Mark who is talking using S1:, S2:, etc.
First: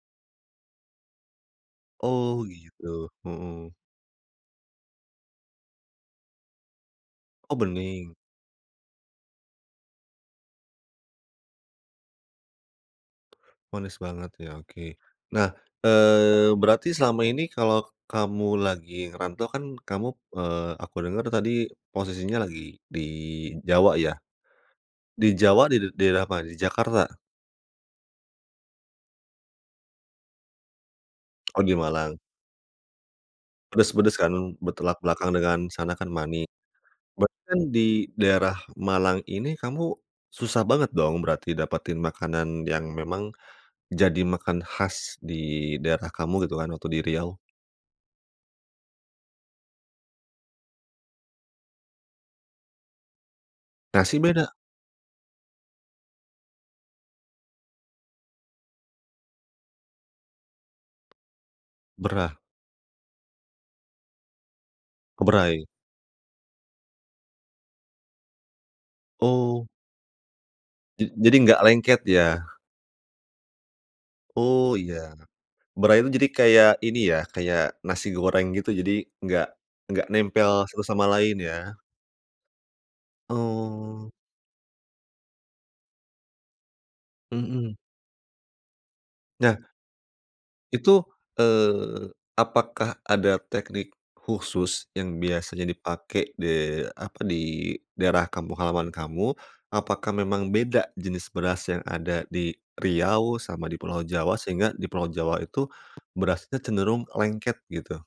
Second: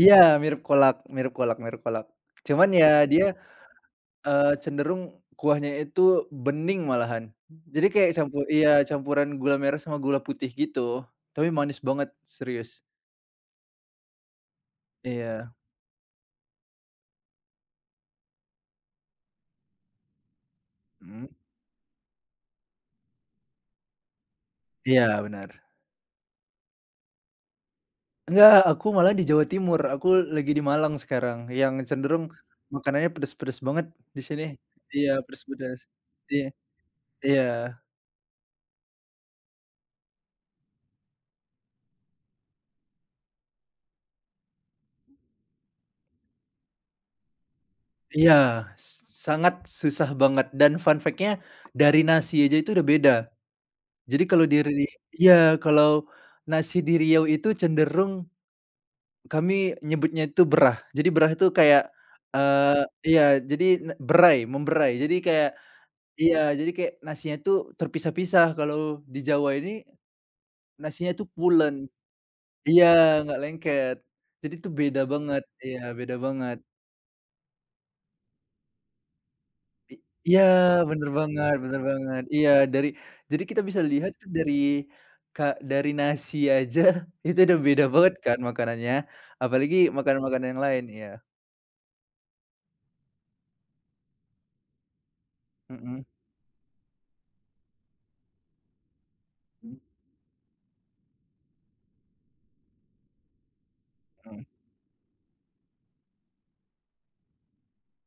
S1: Iya, mirip kolak, mirip kolak, mirip kolak.
S2: Oh
S1: Cuman ya
S2: gitu,
S1: dia,
S2: mhm.
S1: eee, cenderung kuahnya itu bening malahan.
S2: Oh
S1: Jadi kayak
S2: bening.
S1: campu iya campuran gula merah sama gula putih gitu. Tapi manis banget, serius.
S2: Manis banget ya, oke. Nah,
S1: Iya.
S2: eee, berarti selama ini kalau kamu lagi ngerantau kan kamu, eee, aku denger
S1: Mhm.
S2: tadi posisinya lagi di Jawa ya?
S1: Iya,
S2: Di
S1: benar.
S2: Jawa di did daerah mana? Di Jakarta?
S1: Enggak, aku malah di Jawa Timur, aku lagi di Malang sekarang,
S2: Oh di
S1: yang
S2: Malang.
S1: cenderung makanannya pedes-pedes banget
S2: Pedes-pedes
S1: di
S2: kan,
S1: sini,
S2: bertolak
S1: iya
S2: belakang dengan
S1: pedes-pedes.
S2: sana kan mani.
S1: Iya,
S2: Berarti
S1: iya.
S2: kan di daerah Malang ini kamu susah banget dong berarti dapatin makanan yang memang jadi makan khas di daerah kamu gitu kan waktu di Riau?
S1: Iya, s s sangat susah banget dan fun fact-nya dari nasi aja itu udah beda.
S2: Nasi
S1: Jadi kalau
S2: beda?
S1: diri iya, kalau nasi di Riau itu cenderung kami nyebutnya itu berah, jadi berah itu kayak,
S2: Berah.
S1: eee iya, jadi nek berai, memberai. Jadi
S2: O
S1: kayak
S2: berai.
S1: iya, jadi kayak nasinya tuh terpisah-pisah, kalau di Jawa
S2: Oh.
S1: ini
S2: Ja
S1: nasinya tuh
S2: jadi enggak
S1: pulen.
S2: lengket ya?
S1: Iya, nggak lengket. Jadi
S2: Oh
S1: tuh
S2: iya.
S1: beda banget, iya
S2: Berai itu
S1: beda
S2: jadi
S1: banget.
S2: kayak ini ya, kayak nasi goreng gitu, jadi enggak
S1: I
S2: enggak
S1: iya,
S2: nempel satu sama
S1: bener
S2: lain
S1: banget,
S2: ya.
S1: bener banget, iya dari jadi kita bisa
S2: Oh.
S1: lihat dari ka dari nasi aja itu udah
S2: Mhm.
S1: beda banget kan makanannya.
S2: Nah.
S1: Apalagi makanan-makanan yang lain,
S2: Itu,
S1: iya.
S2: eee, apakah ada teknik khusus yang biasanya
S1: Mhm.
S2: dipakai de apa? di daerah kampung halaman kamu?
S1: Mmm.
S2: Apakah memang beda jenis beras yang ada di Riau sama di pulau Jawa,
S1: Mhm.
S2: sehingga di pulau Jawa itu berasnya cenderung lengket gitu?